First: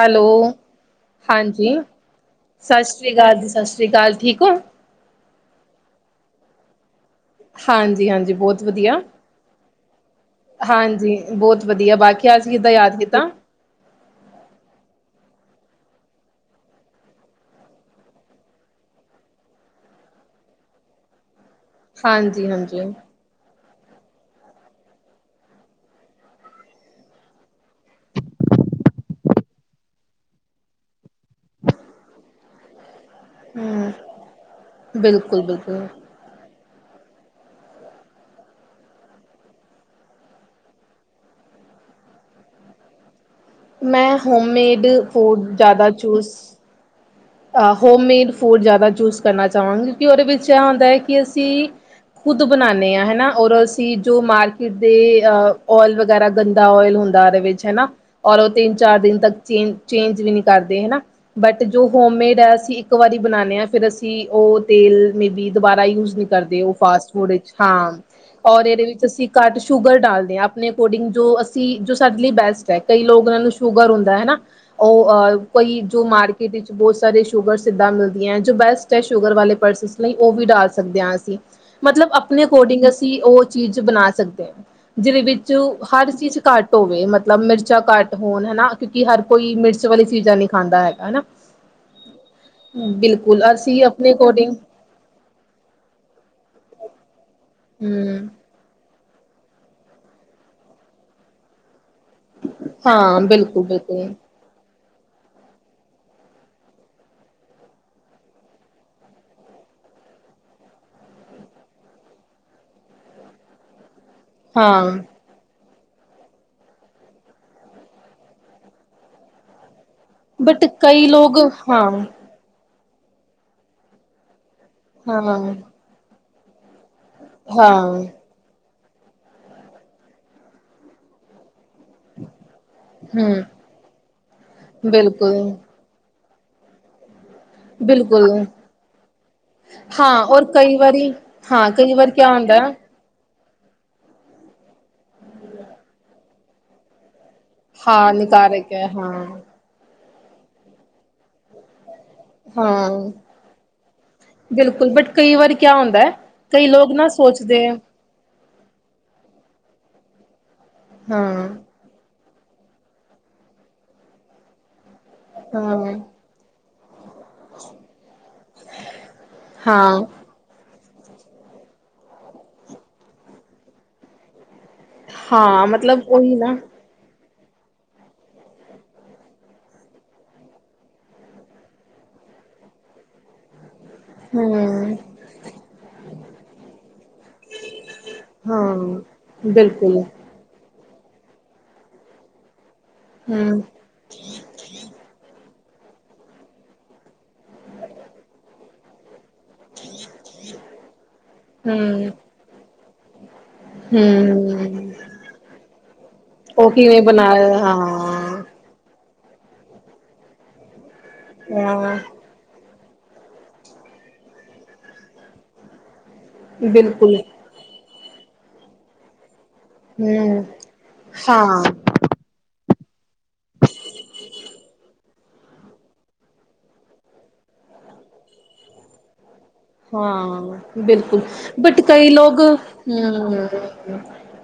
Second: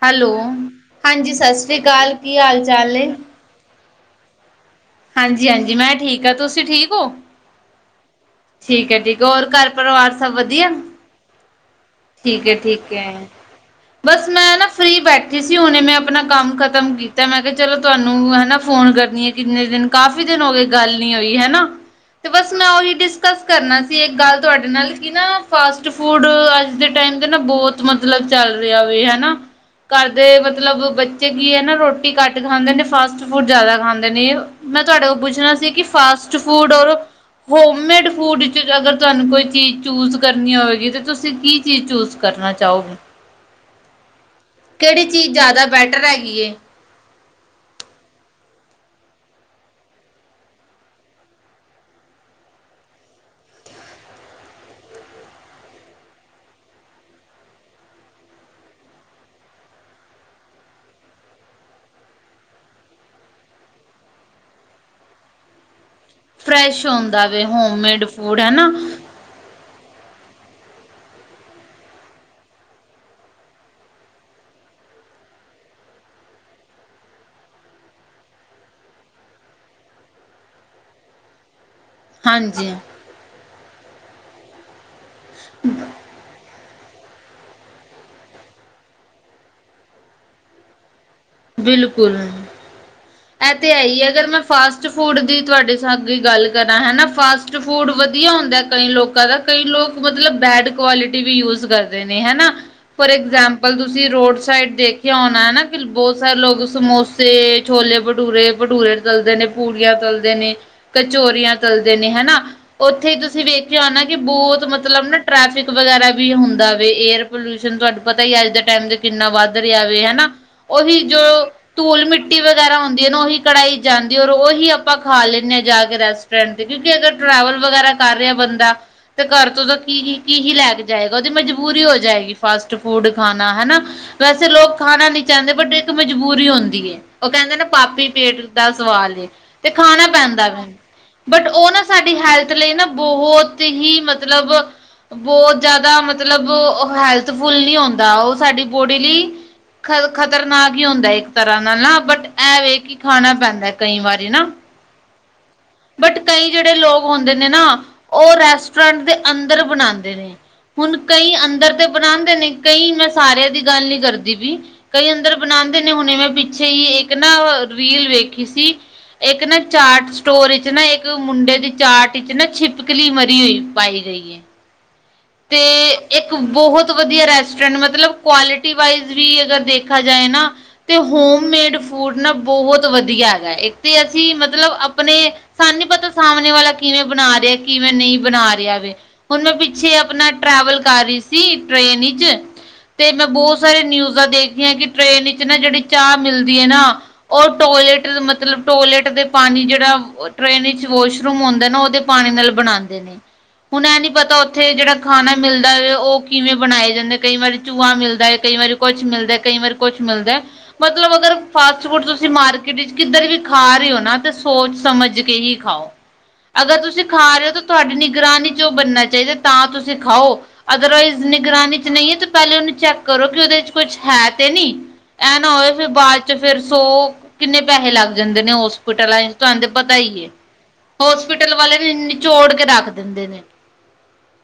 Hello ਸਤਿ ਹਾਂਜੀ ਸ੍ਰੀ ਅਕਾਲ ਕੀ ਹਾਲ ਸਸ ਚਾਲ ਏ? ਸ੍ਰੀ ਕਾਲ ਜੀ, ਸਸ ਸ੍ਰੀ ਕਾਲ ਠੀਕ ਹੋ? ਹਾਂਜੀ-ਹਾਂਜੀ ਮੈਂ ਠੀਕ ਹਾਂ ਤੁਸੀਂ ਠੀਕ ਹੋ? ਹਾਂਜੀ-ਹਾਂਜੀ ਠੀਕ ਹੈ-ਠੀਕ ਹੈ, ਹੋਰ ਘਰ ਪਰਿਵਾਰ ਸਭ ਵਧੀਆ? ਹਾਂਜੀ ਬਹੁਤ ਵਧੀਆ, ਬਾਕੀ ਠੀਕ ਅਜ ਕਿੱਦਾਂ ਹੈ-ਠੀਕ ਯਾਦ ਹੈ। ਕੀਤਾ? ਬਸ ਮੈਂ ਨਾ ਫ ਫਰੀ ਬੈਠੀ ਸੀ ਹੁਣੇ ਮੈਂ ਆਪਣਾ ਕੰਮ ਖ਼ਤਮ ਕੀਤਾ ਮੈਂ ਕਿਹਾ ਚਲੋ ਤੁਹਾਨੂੰ ਹਨਾ ਫੋਨ ਕਰਨੀ ਹੈ ਕਿੰਨੇ ਦਿਨ ਕਾਫੀ ਦਿਨ ਹੋ ਗੇ ਗੱਲ ਨੀ ਹੋਈ ਹਨਾ। ਤੇ ਹਾਂਜੀ ਬਸ ਮੈਂ ਹਾਂਜੀ ਓਹੀ ਡਿਸਕਸ ਕਰਨਾ ਸੀ ਇੱਕ ਗੱਲ ਤੁਹਾਡੇ ਨਾਲ ਕਿ ਨਾ ਫਸਟ ਫੂਡ ਆ ਜ ਦੇ ਟਾਈਮ ਤੇ ਨਾ ਬਹੁਤ ਮਤਲਬ ਚੱਲ ਰਿਹਾ ਹੋ ਹਨਾ, ਘਰ ਦੇ ਮਤਲਬ ਬ ਚੇ ਕੀ ਹੈ ਨਾ ਰੋਟੀ ਘੱਟ ਖਾਂਦੇ ਨੇ ਫਾਸਟ ਫੂਡ ਜਾਦਾ ਹੂੰ, ਖਾਂਦੇ ਨੇ। ਮੈਂ ਤੁਹਾਡੇ ਕੋ ਬਿਲਕੁਲ ਪੁੱਛਣਾ ਸੀ ਕਿ, ਬਿਲਕੁਲ ਫਾਸਟ-ਫੂਡ ਔਰ ਹੋਮ ਮੇਡ ਫੂਡ 'ਚ, ਅਗਰ ਤੁਹਾਨੂੰ ਕੋਈ ਚੀਜ਼ ਚੂਜ਼ ਕਰਨੀ ਹੋਵੇਗੀ ਤੇ ਤੁਸੀਂ ਕੀ? ਕੀ ਚੂਜ ਕਰਨਾ ਚਾਹੋਗੇ? ਮੈਂ ਹੋਮਮੇਡ ਕਿਹੜੀ ਚੀਜ਼ ਫੂਡ ਜ਼ਿਆਦਾ ਬੈਟਰ ਹੈਗੀ ਏ? ਅ ਹੋਮ ਮੇਡ ਫੂਡ ਜ਼ਿਆਦਾ ਚੂਜ਼ ਕਰਨਾ ਚਾਹਵਾਂਗੀ, ਕਿਉਂਕਿ ਉਹਦੇ ਵਿੱਚ ਐ ਹੁੰਦਾ ਐ ਕੀ ਅਸੀਂ ਖੁਦ ਬਨਾਂਨੇ ਆ ਹਨਾ, ਔਰ ਅਸੀਂ ਜੋ ਮਾਰਕੀਟ ਦੇ ਅ ਓਇਲ ਵਗੈਰਾ ਗੰਦਾ ਓਇਲ ਹੁੰਦਾ ਉਹਦੇ ਵਿੱਚ ਹਨਾ, ਔਰ ਉਹ ਤਿੰਨ-ਚਾਰ ਦਿਨ ਤੱਕ ਚੇਂਜ-ਚੇਂਜ ਵੀ ਨੀ ਕਰਦੇ ਹਨਾ। ਬਟ ਜੋ ਹੋਮ ਮੇਡ ਅਸੀਂ ਇੱਕ ਵਾਰੀ ਬਨਾਂਨੇ ਆ, ਫਿਰ ਅਸੀਂ ਉਹ ਤੇਲ ਮੇਬੀ ਦੁਬਾਰਾ ਯੂਜ਼ ਨੀ ਕਰਦੇ ਉਹ ਫਰੈਸ਼ ਹੁੰਦਾ ਫਾਸਟ-ਫੂਡ ਵੇ ਵਿੱਚ ਹਾਂ, ਹੋਮਮੇਡ ਫੂਡ ਔਰ ਹਨਾ ਇਹਦੇ ਵਿੱਚ ਅਸੀਂ ਘੱਟ ਸ਼ੂਗਰ ਡਾਲਦੇ ਆ, ਆਪਣੇ ਅਕੋਡਿੰਗ ਜੋ ਅਸੀਂ ਜੋ ਸਾਡੇ ਲਈ ਬੈਸਟ ਐ, ਕਈ ਲੋਕ ਉਹਨਾਂ ਨੂੰ ਸ਼ੂਗਰ ਹੁੰਦਾ ਹਨਾ। ਉਹ ਅ ਕੋਈ, ਜੋ ਮਾਰਕੀਟ 'ਚ ਬਹੁਤ ਸਾਰੇ ਸ਼ੂਗਰ ਸਿੱਧਾਂ ਮਿਲਦੀਆਂ, ਜੋ ਬੈਸਟ ਐ ਸ਼ੂਗਰ ਵਾਲੇ ਪਰਸਸ ਲ‌ਈ, ਉਹ ਵੀ ਡਾਲ ਸਕਦੇ ਆ ਅਸੀਂ। ਮਤਲਬ ਆਪਣੇ ਹਾਂਜੀ ਅਕੋਡਿੰਗ ਅਸੀਂ, ਉਹ ਚੀਜ਼ ਬਣਾ ਸਕਦੇ ਆ ਜਿਹਦੇ ਵਿੱਚ ਹਰ ਚੀਜ਼ ਘੱਟ ਹੋਵੇ, ਮਤਲਬ ਮਿਰਚਾਂ ਘੱਟ ਹੋਣ ਹਨਾ ਕਿਉਂਕਿ, ਹਰ ਕੋਈ ਮਿਰਚ ਵਾਲੀ ਚੀਜ਼ਾਂ ਨਹੀਂ ਖਾਂਦਾ ਹੈਗਾ, ਹਨਾ। ਬਿਲਕੁਲ, ਬਿਲਕੁਲ ਐਹ ਤੇ ਹੈ ਅਸੀਂ ਈ, ਆਪਣੇ ਅਗਰ ਮੈਂ ਅਕੋਰਡਿੰਗ ਫਾਸਟ ਸਟ ਫੂਡ ਦੀ ਤੁਹਾਡੇ ਸ ਅਗੇ ਗੱਲ ਕਰਾਂ ਹੈਨਾ, ਫਾਸਟ-ਫੂਡ ਹਮ ਵਧੀਆ ਹੁੰਦਾ ਕਈ ਲੋਕਾਂ ਦਾ ਕਈ ਲੋਕ ਮਤਲਬ ਬੈਡ ਕੁਆਲਿਟੀ ਵੀ ਯੂਜ ਕਰ ਦੇ ਨੇ ਹਨਾ। ਫੋਰ ਹਾਂ ਬਿਲਕੁਲ ਐਗਜਾਮਪਲ ਤੁਸੀਂ ਬਿਲਕੁਲ ਰੋਡ ਸਾਈਡ ਦੇਖਿਆ ਹੋਣਾ ਹਨਾ ਕੀ ਬਹੁਤ ਸਾਰੇ ਲੋਕ ਸਮੋਸੇ, ਛੋਲੇ-ਭਟੂਰੇ, ਭਟੂਰੇ ਤਲਦੇ ਨੇ, ਪੂੜੀਆਂ ਤਲਦੇ ਨੇ ਕਚੋਰੀਆਂ ਤਲਦੇ ਨੇ ਹੈਨਾ, ਉੱਥੇ ਈ ਤੁਸੀਂ ਵੇਖਿਆ ਹੋਣਾ ਕਿ ਬਹੁਤ ਹਾਂ ਮਤਲਬ ਨਾ ਟ੍ਰੈਫਿਕ ਵਗੈਰਾ ਵੀ ਹੁੰਦਾ ਵੇ, ਏਅਰ ਪਲੂਸ਼ਨ ਤੁਹਾਨੂੰ ਪਤਾ ਈ ਐ ਅੱਜ ਦੇ ਟਾਈਮ ਤੇ ਕਿੰਨਾ ਵੱਧ ਰਿਹਾ ਵੇ, ਹੈਨਾ। ਬਟ ਉਹੀ ਕਈ ਜੋ, ਲੋਕ ਹਾਂ ਤੂਲ ਮਿੱਟ ਟੀ ਵਗੈਰਾ ਹੁੰਦੀ ਏ ਨਾ, ਉਹੀ ਕੜਾਈ ਜਾਂਦੀ, ਔਰ ਉਹੀ ਆਪਾਂ ਖਾ ਹਾਂ ਲੈਂਨੇ ਜਾ ਕੇ ਰਸ ਤੇ ਕਿਉਂਕਿ ਅਗਰ ਟਰੈਵਲ ਹਾਂ ਵਗੈਰਾ ਕਰ ਰਿਹਾ ਬੰਦਾ ਤੇ ਘਰ ਤੋਂ ਤਾਂ ਕੀ-ਕੀ ਹੀ ਲੈ ਕੇ ਜਾਏਗਾ, ਉਹਦੀ ਮਜਬੂਰੀ ਹੋ ਜਾਏਗੀ ਫਾਸਟ-ਫੂਡ ਖ਼ਾਨਾ ਹਮ ਹਨਾ, ਵੈਸੇ ਲੋਕ ਖ਼ਾਨਾ ਨੀ ਬਿਲਕੁਲ ਤੇ ਇੱਕ ਮਜਬੂਰੀ ਹੁੰਦੀ ਏ, ਉਹ ਕਹਿੰਦੇ ਨੇ ਪਾਪੀ ਬਿਲਕੁਲ ਪੇਟ ਦਾ ਸਵਾਲ ਜੇ ਤੇ ਖਾਣਾ ਹਾਂ ਔਰ ਪੈਂਦਾ ਵੈ, ਕਈ ਵਾਰੀ ਬਟ ਹਾਂ ਉਹ ਨਾ ਕਈ ਵਾਰ ਸਾਡੀ ਕਿਆ ਹੈਲਥ ਹੁੰਦਾ ਲਈ ਨਾ ਬਹੁਤ ਹੀ ਮਤਲਬ, ਬਹੁਤ ਜਿਆਦਾ ਮਤਲਬ ਓ ਹੈ ਫੁੱਲ ਨੀ ਹਾਂ ਹੋਂਦਾ, ਉਹ ਸਾਡੀ ਨਿਕਾਰਕ ਹੈ ਬੋਡੀ ਲੀ ਹਾਂ ਖ ਖ਼ਤਰਨਾਕ ਈ ਹੁੰਦਾ ਇੱਕ ਤਰ੍ਹਾਂ ਨਾਲ ਨਾ, ਬਟ ਐਹ ਵੇ ਹਾਂ ਕਿ ਖਾਣਾ ਪੈਂਦਾ ਕਈ ਵਾਰੀ ਨਾ, ਬਿਲਕੁਲ ਬਟ ਕਈ ਵਾਰ ਕਿਆ ਹੁੰਦਾ ਹੈ ਬਟ ਕਈ ਜਿਹੜੇ ਲੋਕ ਨਾ ਹੁੰਦੇ ਨੇ ਨਾ ਸੋਚਦੇ ਹੈ ਉਹ ਰੈਸਟੋਰੈਂਟ ਦੇ ਅੰਦਰ ਬਣਾਂਦੇ ਨੇ, ਹੁਣ ਕਈ ਹਾਂ ਅੰਦਰ ਤੇ ਬਣਾਂਦੇ ਨਹੀਂ ਕਈ ਮੈਂ ਸਾਰਿਆਂ ਦੀ ਗੱਲ ਨੀ ਕਰਦੀ ਵੀ, ਕਈ ਅੰਦਰ ਬਣਾਂਦੇ ਨੇ, ਹਾਂ ਹੁਣੇ ਮੈਂ ਪਿੱਛੇ ਹੀ ਇੱਕ ਇੱਕ ਨਾ ਰੀਲ ਵੇਖੀ ਸੀ, ਇੱਕ ਨਾ ਹਾਂ ਚਾਟ 'ਚ ਸਟੋਰ 'ਚ ਨਾ, ਇੱਕ ਮੁੰਡੇ ਦੀ ਚਾਟ 'ਚ ਨਾ, ਛਿਪਕਲੀ ਮਰੀ ਹੋਈ ਪਾਈ ਗਈ ਏ। ਤੇ ਹਾਂ ਮਤਲਬ ਉਹੀ ਇੱਕ ਨਾ ਬਹੁਤ ਵਧੀਆ ਰੈਸਟੋਰੈਂਟ, ਮਤਲਬ ਕੁਆਲਿਟੀ ਵਾਈਜ਼ ਵੀ ਅਗਰ ਵੇਖਾ ਜਾਏ ਨਾ ਤੇ ਹੋਮ ਮੇਡ ਫੂਡ ਨਾ ਬਹੁਤ ਵਧੀਆ ਹੈਗਾ ਤੇ ਅਸੀਂ ਮਤਲਬ ਹਮ ਆਪਣੇ ਸਾਨੂੰ ਨੀ ਪਤਾ ਸਾਹਮਣੇ ਵਾਲਾ ਕਿਵੇਂ ਬਣਾ ਰਿਹਾ, ਕਿਵੇਂ ਨਹੀਂ ਬਣਾ ਹਾਂ ਰਿਹਾ ਵੇ, ਹੁਣ ਮੈਂ ਪਿੱਛੇ ਬਿਲਕੁਲ ਆਪਣਾ ਟ੍ਰੈਵਲ ਕਰ ਰਹੀ ਸੀ ਟ੍ਰੇਨ 'ਚ ਤੇ ਮੈਂ ਬਹੁਤ ਹਮ ਸਾਰੇ ਨਿਊਜਾਂ ਦੇਖ ਖੀਆ, ਕਿ ਟ੍ਰੇਨ ਵਿੱਚ ਨਾ ਜਿਹੜੀ ਚਾਹ ਮਿਲਦੀ ਏ ਨਾ, ਉਹ ਟੋਇਲੇਟ ਮਤਲਬ ਟੋਇਲੇਟ ਦੇ ਪਾਣੀ ਜਿਹੜਾ ਟ੍ਰੇਨ ਵਿੱਚ ਵਾਸ਼ਰੂਮ ਹੁੰਦਾ ਨਾ ਉਹਦੇ ਹਮ ਪਾਣੀ ਨਾਲ ਬਣਾਉਂਦੇ ਨੇ ਹੁਣ ਇਹ ਨੀ ਪਤਾ ਉੱਥੇ ਹਮ ਜਿਹੜਾ ਖਾਣਾ ਮਿਲਦਾ ਉਹ ਕਿਵੇਂ ਉਹ ਬਣਾਏ ਜਾਂਦੇ ਕਈ ਬਣਾਇਆ ਵਾਰੀ ਚੂਹਾ ਮਿਲਦਾ ਹੈ ਹਾਂ ਕਈ ਵਾਰੀ ਕੁਛ ਮਿਲਦਾ ਕਈ ਵਾਰ ਕੁਛ ਮਿਲਦਾ ਮਤਲਬ ਅਗਰ ਫਾਸਟ ਹਾਂ ਫੂਡ ਤੁਸੀਂ ਮਾਰਕੀਟ ਵਿੱਚ ਕਿੱਧਰ ਵੀ ਖਾ ਰਹੇ ਹੋ ਨਾ ਤੇ ਸੋਚ ਸਮਝ ਕੇ ਹੀ ਖਾਓ। ਅਗਰ ਤੁਸੀਂ ਬਿਲਕੁਲ ਖਾ ਰਹੇ ਹੋ ਤਾਂ ਤੁਹਾਡੀ ਨਿਗਰਾਨੀ ਚ ਉਹ ਬਣਨਾ ਚਾਹੀਦਾ ਤਾਂ ਤੁਸੀ ਤੇ ਖਾਓ ਹਮ ਅਦਰਵਾਇਜ਼ ਹਾਂ ਨਿਗਰਾਨੀ ' ਨਹੀਂ ਹੈ ਤੇ ਪਹਿਲੇ ਉਹਨੂੰ ਚੈੱਕ ਕਰੋ ਕਿ ਉਹਦੇ ' ਕੁਛ ਹੈ ਤੇ ਨੀ ਐ ਨਾ ਹੋਵੇ ਫਿਰ ਬਾਅਦ ਚ ਫੇਰ ਸੌ ਕਿੰਨੇ ਪੈਸੇ ਲੱਗ ਜਾਂਦੇ ਨੇ ਹੋਸਪਿਟਲਾਂ ਤੁਹਾਨੂੰ ਤੇ ਪਤਾ ਹੀ ਹੈ ਹਾਂ ਬਿਲਕੁਲ ਹੋਸਪਿਟਲ ਬਟ ਵਾਲੇ ਕਈ ਲੋਕ ਨਿਚੋੜ ਕੇ ਰੱਖ ਦਿੰਦੇ ਨੇ ਹਮ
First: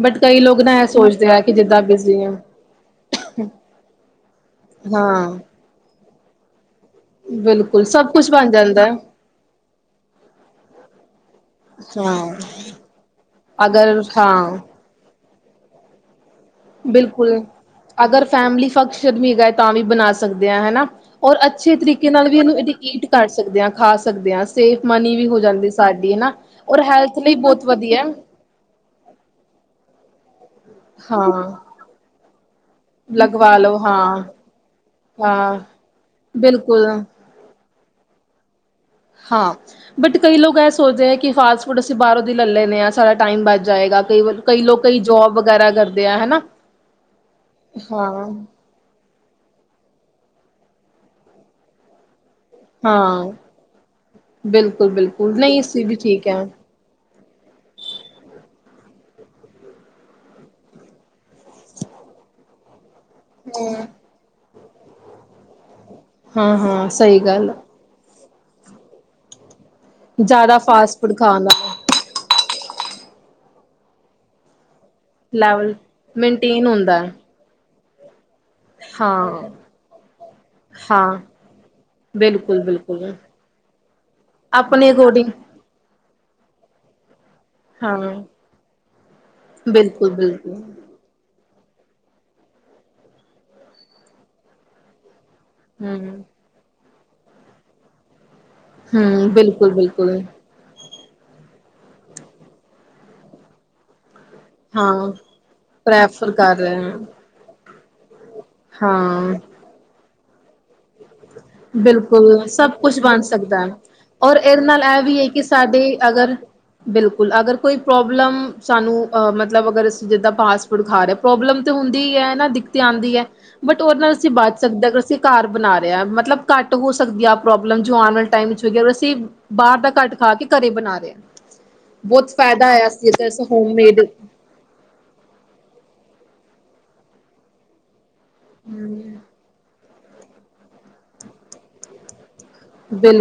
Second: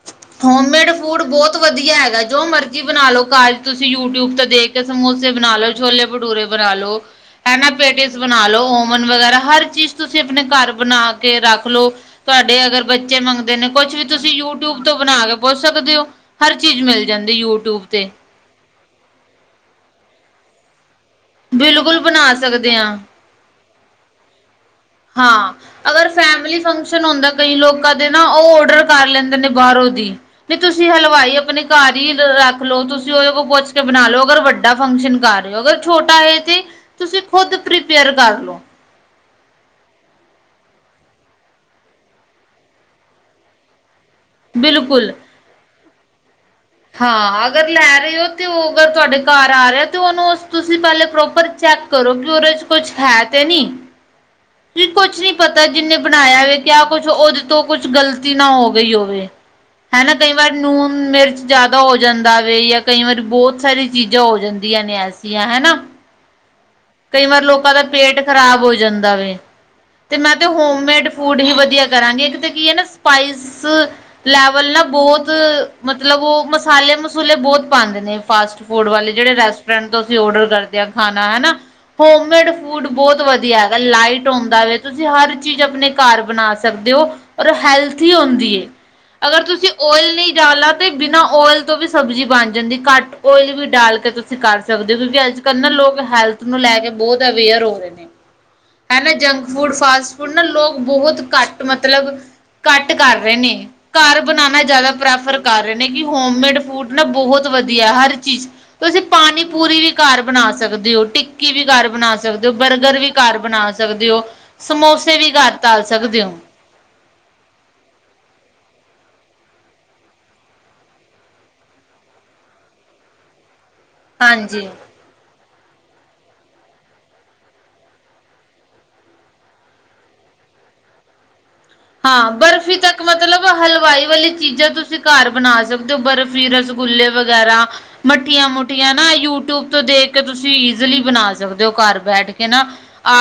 ਬਟ ਕਈ ਲੋਕ ਨਾ ਇਹ ਹੋਮਮੇਡ ਫੂਡ ਸੋਚਦੇ ਆ ਕਿ ਬਹੁਤ ਜਿੱਦਾਂ ਵਧੀਆ ਬਿਜ਼ੀ ਹੈਗਾ ਆ ਜੋ ਮਰਜ਼ੀ ਬਣਾ ਲਓ ਘਰ ਚ ਤੁਸੀਂ ਯੂਟਿਊਬ ਤੇ ਦੇਖ ਸਮੋਸੇ ਹਾਂ ਬਣਾ ਲਓ ਛੋਲੇ ਭਟੂਰੇ ਬਣਾ ਲਓ ਹੈਨਾ ਬਿਲਕੁਲ ਸਭ ਪੈਟੀਜ਼ ਕੁਛ ਬਣਾ ਬਣ ਲਓ ਜਾਂਦਾ ਓਵਨ ਵਗੈਰਾ ਹਰ ਚੀਜ਼ ਤੁਸੀਂ ਆਪਣੇ ਘਰ ਬਣਾ ਕੇ ਰੱਖ ਲਓ। ਹਾਂ ਤੁਹਾਡੇ ਅਗਰ ਬੱਚੇ ਮੰਗਦੇ ਨੇ ਕੁਛ ਅਗਰ ਵੀ ਤੁਸੀਂ ਹਾਂ ਯੂਟਿਊਬ ਤੋਂ ਬਣਾ ਕੇ ਪੁੱਛ ਸਕਦੇ ਹੋ ਹਰ ਚੀਜ਼ ਮਿਲ ਜਾਂਦੀ ਯੂਟਿਊਬ ਤੇ ਫੈਮਲੀ ਫੰਕਸ਼ਨ ਵੀ ਹੈਗਾ ਹੈ ਤਾਂ ਵੀ ਬਣਾ ਸਕਦੇ ਹ ਹਨਾ ਔਰ ਅੱਛੇ ਬਿਲਕੁਲ ਤਰੀਕੇ ਨਾਲ ਬਣਾ ਵੀ ਇਹਨੂੰ ਸਕਦੇ ਹਾਂ ਕਰ ਸਕਦੇ ਹਾਂ ਖਾ ਸਕਦੇ ਹਾਂ। ਤੇ ਮਨੀ ਵੀ ਹੋ ਹਾਂ ਜਾਂਦੀ ਅਗਰ ਸਾਡੀ ਹਨਾ ਫੈਮਲੀ ਔਰ ਫੰਕਸ਼ਨ ਹੈਲਥ ਹੁੰਦਾ ਲਈ ਕਈ ਬਹੁਤ ਲੋਕਾਂ ਵਧੀਆ ਦੇ ਨਾ ਉਹ ਔਡਰ ਕਰ ਲੈਂਦੇ ਨੇ ਬਾਹਰੋਂ ਦੀ ਵੀ ਤੁਸੀਂ ਹਲਵਾਈ ਆਪਣੇ ਹਾਂ ਘਰ ਹੀ ਰੱਖ ਲਓ ਤੁਸੀਂ ਉਹਦੇ ਕੋਲ ਲਗਵਾ ਪੁੱਛ ਕੇ ਬਣਾ ਹਾਂ ਲਓ ਅਗਰ ਵੱਡਾ ਫੰਕਸ਼ਨ ਕਰ ਅਗਰ ਛੋਟਾ ਹੈ ਤੇ ਬ ਤੁਸੀਂ ਖੁਦ ਪ੍ਰੀਪੇਅਰ ਕਰ ਲਓ। ਹਾਂ ਬਟ ਕਈ ਲੋਕ ਇਹ ਸੋਚਦੇ ਹੈ ਕਿ ਫਾਸਟ ਫੂਡ ਅਸੀਂ ਬਾਹਰੋਂ ਹੀ ਲੈ ਲੈਂਦੇ ਹਾਂ ਸਾਰਾ ਟਾਈਮ ਬਚ ਜਾਏਗਾ ਕਈ ਵਾਰ ਕਈ ਲੋਕ ਕਈ ਬਿਲਕੁਲ ਜੋਬ ਵਗੈਰਾ ਕਰਦੇ ਆ ਹਨਾ ਹਾਂ ਅਗਰ ਲੈ ਰਹੇ ਹੋ ਹਾਂ ਤੇ ਉਹ ਅਗਰ ਤੁਹਾਡੇ ਘਰ ਆ ਰਿਹਾ ਤੇ ਉਹਨੂੰ ਤੁਸੀਂ ਪਹਿਲੇ ਪ੍ਰੋਪਰ ਚੈੱਕ ਕਰੋ ਕਿ ਉਹਦੇ ਕੁਛ ਹੈ ਹਾਂ ਤੇ ਨੀ ਤੁ ਬਿਲਕੁਲ ਕੁਛ ਨੀ ਬਿਲਕੁਲ ਨਹੀਂ ਪਤਾ ਅਸੀਂ ਵੀ ਜਿੰਨੇ ਠੀਕ ਹੈ ਬਣਾਇਆ ਵੇ। ਕਿਆ ਕੁਛ ਉਹਦੇ ਤੋਂ ਕੁਛ ਗ਼ਲਤੀ ਨਾ ਹੋ ਗਈ ਹੋਵੇ ਹਨਾ ਕਈ ਵਾਰ ਨੂਣ ਮਿਰਚ ਜ਼ਿਆਦਾ ਹੋ ਜਾਂਦਾ ਵੇ ਜਾਂ ਕਈ ਵਾਰੀ ਬਹੁਤ ਸਾਰੀ ਚੀਜ਼ਾਂ ਹੋ ਜਾਂਦੀਆਂ ਨੇ ਐਸੀਆਂ ਹਨਾ। ਹਾਂ ਹਾਂ ਸਹੀ ਕਈ ਵਾਰ ਗੱਲ ਲੋਕਾਂ ਦਾ ਪੇਟ ਖ਼ਰਾਬ ਹੋ ਜਾਂਦਾ ਵੇ ਤੇ ਮੈਂ ਤੇ ਜ਼ਿਆਦਾ ਫਾਸਟ ਹੋਮਮੇਡ ਫੂਡ ਖਾਣ ਦਾ ਹੀ ਵਧੀਆ। ਕਰਾਂਗੇ ਇੱਕ ਤੇ ਕੀ ਹੈ ਨਾ ਸਪਾਈਸ ਲੈਵਲ ਨਾ ਬਹੁਤ ਲੈਵਲ ਮਤਲਬ ਉਹ ਮੇਨਟੇਨ ਮਸਾਲੇ ਹੁੰਦਾ ਹੈ ਮਸੂਲੇ ਬਹੁਤ ਪਾਉਂਦੇ ਨੇ ਫਾਸਟ ਫੂਡ ਗੁਡ ਵਾਲੇ ਜਿਹੜੇ ਹਾਂ ਰੈਸਟੋਰੈਂਟ ਤੋਂ ਅਸੀਂ ਔਡਰ ਕਰਦੇ ਹਾਂ ਅਸੀਂ ਖਾਣਾ ਹਨਾ। ਹੋਮਮੇਡ ਬਿਲਕੁਲ ਫੂਡ ਬਿਲਕੁਲ ਬਹੁਤ ਵਧੀਆ ਹੈਗਾ ਲਾਈਟ ਹੁੰਦਾ ਵੇ ਆਪਣੇ ਤੁਸੀਂ ਅਕੋਰਡਿੰਗ ਹਰ ਚੀਜ਼ ਆਪਣੇ ਘਰ ਬਣਾ ਸਕਦੇ ਹੋ। ਔਰ ਹਾਂ ਹੈਲਥੀ ਹੁੰਦੀ ਏ ਅਗਰ ਤੁਸੀਂ ਬਿਲਕੁਲ ਓਇਲ ਨਹੀਂ ਬਿਲਕੁਲ ਡਾਲਣਾ ਤੇ ਬਿਨਾਂ ਓਇਲ ਤੋਂ ਵੀ ਸਬਜ਼ੀ ਬਣ ਜਾਂਦੀ ਘੱਟ ਓਇਲ ਵੀ ਡਾਲ ਕੇ ਤੁਸੀਂ ਕਰ ਸਕਦੇ ਹੋ ਕਿਉਂਕਿ ਅੱਜ ਕੱਲ ਨਾ ਲੋਕ ਹਮ ਹੈਲਥ ਨੂੰ ਲੈ ਕੇ ਬਹੁਤ ਅਵੇਅਰ ਹੋ ਰਹੇ ਨੇ। ਹਨਾ ਹਮ ਜੰਕ ਫੂਡ ਬਿਲਕੁਲ ਫਾਸਟ ਬਿਲਕੁਲ ਫੂਡ ਨਾ ਲੋਕ ਬਹੁਤ ਘੱਟ ਮਤਲਬ ਘੱਟ ਕਰ ਰਹੇ ਨੇ। ਘਰ ਬਣਾਉਣਾ ਜ਼ਿਆਦਾ ਹਾਂ ਪ੍ਰੈਫਰ ਕਰ ਰਹੇ ਨੇ ਕਿ ਪ੍ਰੈਫਰ ਕਰ ਹੋਮਮੇਡ ਰਹੇ ਫੂਡ ਹਾਂ ਨਾ ਬਹੁਤ ਵਧੀਆ ਹਰ ਚੀਜ਼ ਤੁਸੀਂ ਹਾਂ ਪਾਣੀ ਪੂਰੀ ਵੀ ਘਰ ਬਣਾ ਸਕਦੇ ਹੋ ਟਿ ਟਿੱਕੀ ਵੀ ਘਰ ਬਣਾ ਬਿਲਕੁਲ ਸਕਦੇ ਹੋ ਸਭ ਬਰਗਰ ਕੁਛ ਵੀ ਬਣ ਘਰ ਸਕਦਾ ਬਣਾ ਹੈ ਸਕਦੇ ਹੋ ਔਰ ਇਹਦੇ ਨਾਲ ਇਹ ਸਮੋਸੇ ਹੈ ਵੀ ਕਿ ਘਰ ਸਾਡੇ ਤਾਲ ਸਕਦੇ ਅਗਰ ਹੋ। ਬਿਲਕੁਲ, ਅਗਰ ਕੋਈ ਪ੍ਰੋਬਲਮ ਸਾਨੂੰ ਮਤਲਬ ਅਗਰ ਅਸੀ ਜਿੱਦਾਂ ਫਾਸਪੂਡ ਖਾ ਰਹੇ ਪ੍ਰੋਬਲਮ ਤਾਂ ਹੁੰਦੀ ਹੀ ਹੈ ਨਾ ਦਿੱਕਤੀ ਆਉਂਦੀ ਹੈ ਬਟ ਉਹਦੇ ਨਾਲ ਅਸੀਂ ਬਚ ਹਾਂਜੀ ਸਕਦਾ ਅਗਰ ਅਸੀਂ ਘਰ ਬਣਾ ਰਹੇ। ਰਿ ਮਤਲਬ ਘੱਟ ਹੋ ਸਕਦੀ ਆ ਪ੍ਰੋਬਲਮ ਜੋ ਆਉਣ ਵਾਲੇ ਟਾਈਮ ਵਿੱਚ ਹੋਗੀ ਅਸੀਂ ਬਾਹਰ ਦਾ ਘੱਟ ਖਾ ਕੇ ਘਰੇ ਬਣਾ ਰਹੇ। ਬਹੁਤ ਹਾਂ, ਫਾਇਦਾ ਬਰਫ਼ੀ ਹੈ ਤੱਕ ਮਤਲਬ ਅਸੀਂ ਹੋਮਮੇਡ ਹਲਵਾਈ ਵਾਲੀ ਚੀਜ਼ਾਂ ਤੁਸੀਂ ਘਰ ਬਣਾ ਸਕਦੇ ਹੋ ਬਰਫ਼ੀ, ਰਸਗੁੱਲੇ ਵਗੈਰਾ। ਮੱਠੀਆਂ- ਮੁੱਠੀਆਂ ਨਾ ਯੂਟਿਊਬ ਤੋਂ ਦੇਖ ਕੇ ਤੁਸੀਂ ਈਜ਼ਲੀ ਬਣਾ ਸਕਦੇ ਹੋ ਘਰ ਬੈਠ ਕੇ। ਹੈਨਾ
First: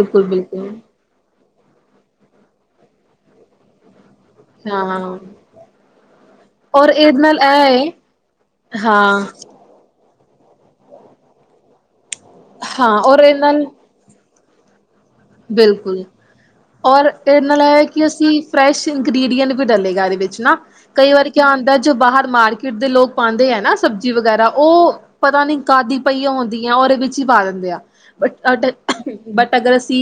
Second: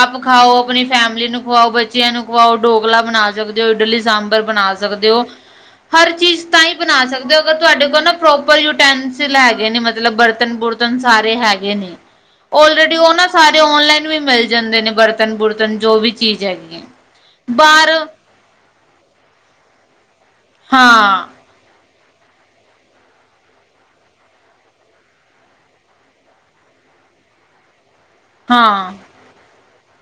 ਆਪ ਖਾਓ ਬਿਲਕੁਲ ਆਪਣੀ ਫੈਮਲੀ ਨੂੰ ਖਵਾਓ, ਬੱਚਿਆਂ ਨੂੰ ਖਵਾਓ ਡੋਕਲਾ ਬਣਾ ਸਕਦੇ ਹੋ ਇਡਲੀ ਸਬਰ ਬਣਾ ਹਾਂ ਸਕਦੇ ਹੋ। ਹਰ ਚੀਜ਼ ਤਾਂ ਹੀ ਔਰ ਬਣਾ ਇਹਦੇ ਸਕਦੇ ਨਾਲ ਹੋ ਅਗਰ ਇਹ ਹੈ ਤੁਹਾਡੇ ਕੋਲ ਨਾ ਪ੍ਰੋਪਰ ਹਾਂ ਯੂਟੈਂਸਿਲ ਹੈਗੇ ਨੇ ਮਤਲਬ ਮਤਲਬ ਬਰਤਨ-ਬੁਰਤਨ ਸਾਰੇ ਹੈਗੇ ਨੇ ਲਰੇਡੀ ਹਾਂ ਉਹ ਔਰ ਨਾ ਇਹਦੇ ਸਾਰੇ ਨਾਲ ਔਨਲਾਈਨ ਵੀ ਮਿਲ ਜਾਂਦੇ ਨੇ ਬਰਤ ਬਿਲਕੁਲ, ਔਰ ਇਹਨਾਂਆ ਕਿ ਬਾਹਰ ਅਸੀਂ ਫਰੈਸ਼ ਇੰਗਰੀਡੀਐਟ ਵੀ ਡਲੇਗਾ ਇਹਦੇ ਵਿੱਚ ਨਾ ਕਈ ਹਾਂ, ਵਾਰੀ ਕਿਆ ਉਂਦਾ ਜੋ ਬਾਹਰ ਮਾਰਕੀਟ ਦੇ ਲੋਕ ਪਾਉਂਦੇ ਹੈ ਨਾ ਸਬਜ਼ੀ ਵਗੈਰਾ ਉਹ ਪਤਾ ਨੀ ਕਾਦੀ ਪਹੀ ਹੁੰਦੀ ਆ ਉਹਦੇ ਵਿੱਚ ਹੀ ਪਾ ਦਿੰਦੇ ਆ। ਹਾਂ। ਬਟ-ਬਟ ਅਗਰ ਅਸੀ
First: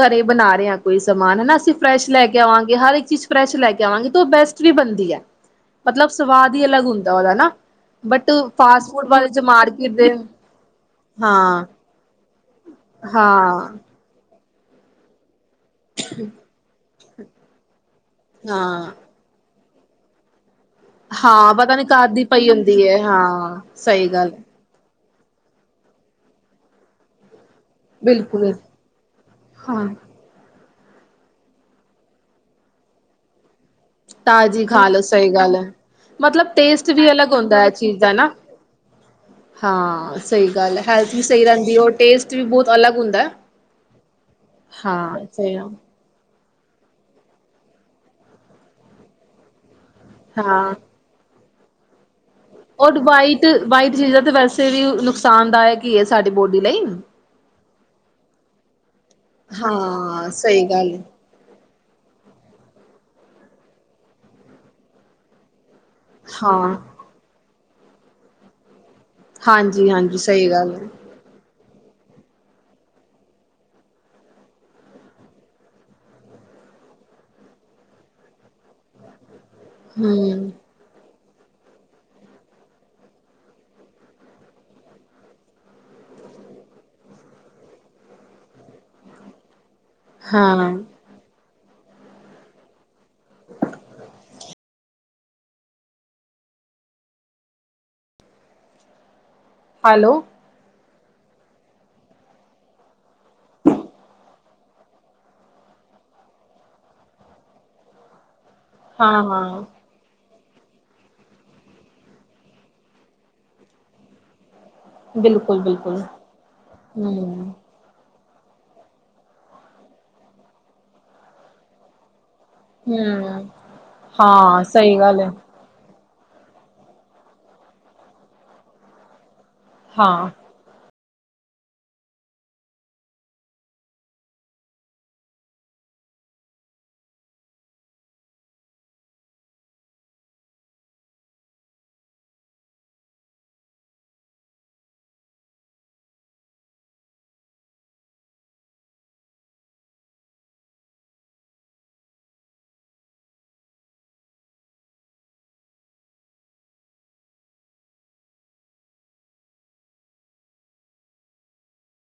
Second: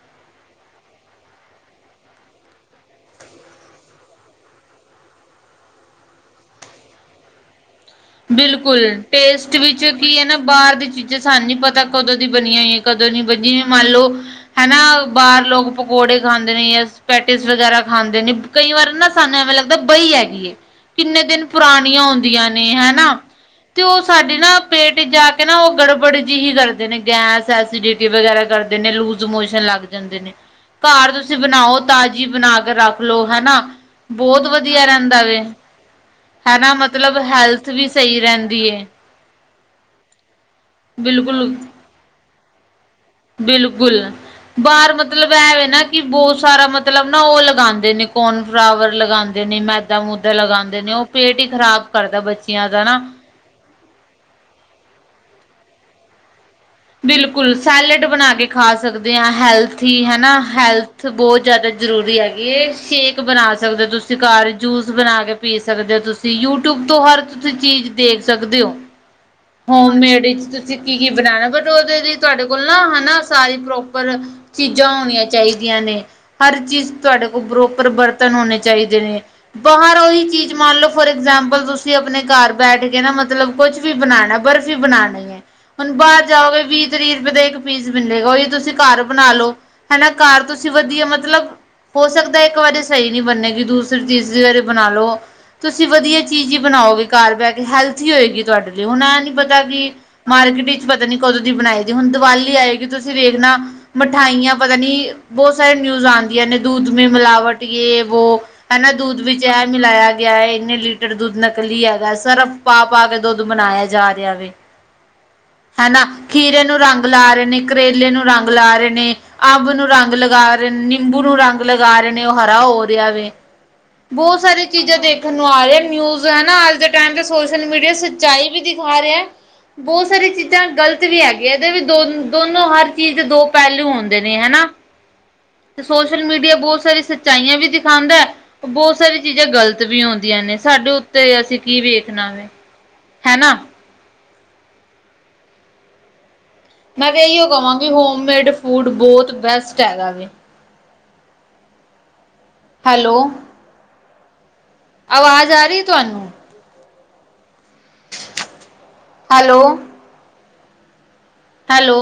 ਘਰੇ ਬਣਾ ਰਹੇ ਹਾਂ ਕੋਈ ਸਮਾਨ ਹੈਨਾ ਅਸੀਂ ਫਰੈਸ਼ ਲੈ ਕੇ ਆਵਾਂਗੇ ਹਰ ਇੱਕ ਚੀਜ਼ ਫਰੈਸ਼ ਲੈ ਕੇ ਆਵਾਂਗੇ ਤਾਂ ਉਹ ਬੈਸਟ ਵੀ ਬਣਦੀ ਹੈ ਮਤਲਬ ਸਵਾਦ ਹੀ ਅਲੱਗ ਹੁੰਦਾ ਉਹਦਾ ਨਾ। ਬਟ ਬਿਲਕੁਲ, ਫਾਸਟ ਫੂਡ ਵਾਲੇ ਜੋ ਟੇਸਟ ਵਿੱਚ ਮਾਰਕੀਟ ਦੇ ਕੀ ਹੈ ਨਾ ਬਾਹਰ ਦੀ ਚੀਜ਼ਾਂ ਸਾਨੂੰ ਨੀ ਹਾਂ ਪਤਾ ਕਦੋਂ ਦੀ ਬਣੀ ਹੋਈ ਕਦੋਂ ਨੀ ਬੱਣੀ, ਜਿਵੇੰ ਹਾਂ ਮੰਨ ਲਓ ਹੈਨਾ ਬਾਹਰ ਲੋਕ ਪਕੌੜੇ ਖਾਂਦੇ ਨੇ ਜਾਂ ਸਪੈਟਿਸ ਵਗੈਰਾ ਖਾਂਦੇ ਨੇ ਕਈ ਹਾਂ ਵਾਰ ਨਾ ਸਾਨੂੰ ਐਵੇਂ ਲੱਗਦਾ ਬਹੀ ਹੈਗੀ ਏ ਕਿੰਨੇ ਦਿਨ ਹਾਂ ਪਤਾ ਨੀ ਪੁਰਾਣੀਆਂ ਕਦ ਦੀ ਪਈ ਹੁਦੀਆਂ ਨੇ ਹੁੰਦੀ ਹੈਨ ਹੈ ਨਾ ਹਾਂ ਤੇ ਉਹ ਸਹੀ ਗੱਲ ਸਾਡੀ ਹੈ ਨਾ ਪੇਟ ਜਾ ਕੇ ਨਾ ਉਹ ਗੜਬੜ ਜਿਹੀ ਕਰਦੇ ਨੇ ਗੈਸ ਐਸੀਲਿਟੀ ਵਗੈਰਾ ਬਿਲਕੁਲ ਕਰਦੇ ਨੇ ਲੂਜ ਮੋਸ਼ਨ ਲੱਗ ਹਾਂ ਜਾਂਦੇ ਨੇ। ਘਰ ਤੁਸੀਂ ਬਣਾਓ ਤਾਜ਼ੀ ਬਣਾ ਕੇ ਰੱਖ ਲਓ ਹੈਨਾ। ਤਾਜ਼ੀ ਖਾ ਲੋਓ ਸਹੀ ਗੱਲ ਹੈ, ਮਤਲਬ ਹੈਨਾ ਟੇਸਟ ਵੀ ਮਤਲਬ ਅਲੱਗ ਹੈਲਥ ਹੁੰਦਾ। ਵੀ ਚੀਜ਼ ਦਾ ਸਹੀ ਨਾ ਰਹਿੰਦੀ ਏ ਹਾਂ, ਸਹੀ ਗੱਲ ਹੈਲਥ ਵੀ ਸਹੀ ਬਿਲਕੁਲ ਰਹਿੰਦੀ ਉਹ ਟੇਸਟ ਵੀ ਬਹੁਤ ਅਲੱਗ ਹੁੰਦਾ। ਬਿਲਕੁਲ, ਬਾਹਰ ਹਾਂ ਮਤਲਬ ਸਹੀ ਐਵੇ ਆ, ਨਾ ਕਿ ਬਹੁਤ ਸਾਰਾ ਮਤਲਬ ਨਾ ਉਹ ਲਗਾਉਂਦੇ ਨੇ ਕੋਰਨ ਫਲਾਵਰ ਲਗਾਉਂਦੇ ਨੇ ਮੈ ਦਾ ਮੁੱਦਾ ਹਾਂ ਲਗਾਉਂਦੇ ਨੇ ਉਹ ਪੇਟ ਹੀ ਖ਼ਰਾਬ ਕਰਦਾ ਬੱਚਿਆਂ ਦਾ ਨਾ। ਤੇ ਵਾਈਟ ਚੀਜ਼ਾਂ ਤੇ ਵੈਸੇ ਵੀ ਨੁਕਸਾਨਦਾਇਕ ਹੀ ਹੈ ਸਾਡੀ ਬੋਡੀ ਲਈ। ਬਿਲਕੁਲ, ਸੈਲਡ ਬਣਾ ਕੇ ਖਾ ਸਕਦੇ ਹਾਂ ਹੈਲਥੀ ਹੈਨਾ ਹਾਂ ਸਹੀ ਗੱਲ ਹੈ, ਹੈਲਥ ਬਹੁਤ ਜ਼ਿਆਦਾ ਜ਼ਰੂਰੀ ਹੈਗੀ ਇਹ, ਸ਼ੇਕ ਬਣਾ ਸਕਦੇ ਹੋ ਤੁਸੀਂ ਘਰ ਜੂਸ ਬਣਾ ਕੇ ਪੀ ਸਕਦੇ ਹੋ ਤੁਸੀਂ ਹਾਂ ਯੂਟਿਊਬ ਤੋਂ ਹਰ ਤੁਸੀਂ ਚੀਜ਼ ਦੇਖ ਸਕਦੇ ਹੋ। ਹਾਂਜੀ ਹੋਮ ਹਾਂਜੀ ਮੇਡ ਵਿੱਚ ਸਹੀ ਗੱਲ ਤੁਸੀਂ ਹੈ ਕੀ-ਕੀ ਬਣਾਣਾ ਬਟ ਉਹਦੇ ਲਈ ਤੁਹਾਡੇ ਕੋਲ ਨਾ ਹੈਨਾ ਸਾਰੀ ਪ੍ਰੋਪਰ ਚੀਜ਼ਾਂ ਹੋਣੀਆਂ ਚਾਹੀਦੀਆਂ ਨੇ। ਹਰ ਚੀਜ਼ ਤੁਹਾਡੇ ਕੋਲ ਪ੍ਰੋਪਰ ਬਰਤਨ ਹੋਣੇ ਚਾਹੀਦੇ ਨੇ ਬਾਹਰ ਉਹੀ ਹਮ ਚੀਜ਼ ਮੰਨ ਲਓ ਫੋਰ ਇਗਜਾਮਪਲ ਤੁਸੀਂ ਆਪਣੇ ਘਰ ਬੈਠ ਕੇ ਨਾ ਮਤਲਬ ਕੁਛ ਵੀ ਬਣਾਉਣਾ ਬਰਫ਼ੀ ਬਣਾਉਣੀ ਹੈ। ਹੁਣ ਬਾਹਰ ਜਾਓਗੇ ਵੀਹ- ਤਰੀ ਰੁਪਏ ਦਾ ਇੱਕ ਪੀਸ ਮਿਲੇਗਾ ਉਹੀ ਤੁਸੀਂ ਘਰ ਬਣਾ ਲਓ। ਹੈਨਾ ਘਾਰ ਤੁਸੀਂ ਹਾਂ ਵਧੀਆ ਮਤਲਬ ਹੋ ਸਕਦਾ ਇੱਕ ਵਾਰੀ ਸਹੀ ਨਹੀਂ ਬੰਨੇਗੀ ਦੂਸਰੀ ਤੀਸਰੀ ਵਾਰੀ ਬਣਾ ਲਓ ਤੁਸੀਂ ਵਧੀਆ ਚੀਜ਼ ਹੀ ਬਣਾਓਗੇ ਘਰ ਬਹਿ ਕੇ ਹੈਲਥੀ ਹੋਏਗੀ ਤੁਹਾਡੇ ਲਈ ਹੁਣ ਐਂ ਨੀ ਪਤਾ ਕੀ ਹੈਲੋ ਮਾਰਕੀਟ ਵਿੱਚ ਪਤਾ ਨੀ ਕਦੋਂ ਦੀ ਬਣਾਈ ਦੀ ਹੁਣ ਦੀਵਾਲੀ ਆਏਗੀ ਤੁਸੀਂ ਵੇਖਣਾ ਮਿਠਾਈਆਂ ਪਤਾ ਨੀ ਬਹੁਤ ਸਾਰੇ ਨਿਊਜ਼ ਆਉਂਦੀਆਂ ਨੇ ਦੂੱਧ ਮੇ ਮਿਲਾਵਟ ਯੇ ਵੋ ਹੈਨਾ ਹਾਂ ਦੁਧ ਵੀ ਹਾਂ ਇਹ ਮਿਲਾਇਆ। ਗਿਆ ਹੈ ਇੰਨੇ ਲੀਟਰ ਦੁੱਧ ਨਕਲੀ ਹੈਗਾ ਸਰਫ ਪਾ- ਪਾ ਕੇ ਦੁੱਧ ਬਨਾਇਆ ਜਾ ਰਿਹਾ ਵੇ। ਬਿਲਕੁਲ। ਬਿਲਕੁਲ ਹੈਨਾ ਖੀਰੇ ਨੂੰ ਰੰਗ ਲਾ ਰਹੇ ਹੂੰ, ਨੇ। ਕਰੇਲੇ ਨੂੰ ਰੰਗ ਲਾ ਰਹੇ, ਨੇ ਅੰਬ ਨੂੰ ਰੰਗ ਲਗਾ ਰਹੇ ਨੇ, ਨਿੰਬੂ ਨੂੰ ਰੰਗ ਲਗਾ ਰਹੇ ਨੇ ਉਹ ਹਰਾ ਹੋ ਰਿਹਾ ਵੇ। ਹੂੰ, ਬਹੁਤ ਸਾਰੀ ਹਾਂ ਚੀਜ਼ਾਂ ਸਹੀ ਗੱਲ ਹੈ, ਦੇਖਣ ਨੂੰ ਆ ਰਹੀ ਨਿਊਜ਼ ਹੈਨਾ ਟਾਇਮ ਤੇ ਸੋਸ਼ਲ ਮੀਡੀਆ ਸੱਚਾਈ ਵੀ ਦਿਖਾ ਰਿਹਾ ਬਹੁਤ ਸਾਰੀ ਹਾਂ। ਚੀਜ਼ਾਂ ਜਾਂ ਗ਼ਲਤ ਵੀ ਹੈਗੀ ਇਹਦੇ ਵੀ ਦੋ-ਦੋਨੋ ਹਰ ਚੀਜ਼ ਦੇ ਦੋ ਪਹਿਲੂ ਹੁੰਦੇ ਨੇ ਹੈਨਾ। ਤੇ ਸੋਸ਼ਲ ਮੀਡੀਆ ਬਹੁਤ ਸਾਰੀ ਸੱਚਾਈਆਂ ਵੀ ਦਿਖਾਦਾ। ਬਹੁਤ ਸਾਰੀ ਚੀਜ਼ਾਂ ਗ਼ਲਤ ਵੀ ਆਉਂਦੀਆਂ ਨੇ ਸਾਡੇ ਉੱਤੇ ਅਸੀਂ ਕੀ ਵੇਖਣਾ ਵੇ। ਹੈਨਾ। ਮੈਂ ਤਾ ਇਹੀਓ ਕਹਾਂਗੀ ਹੋਮਮੇਡ ਫੂਡ ਬਹੁਤ ਬੈਸਟ ਹੈਗਾ ਵੇ। ਹੈਲੋ। ਆਵਾਜ਼ ਆ ਰਹੀ ਤੁਹਾਨੂੰ। ਹੈਲੋ। ਹੈਲੋ।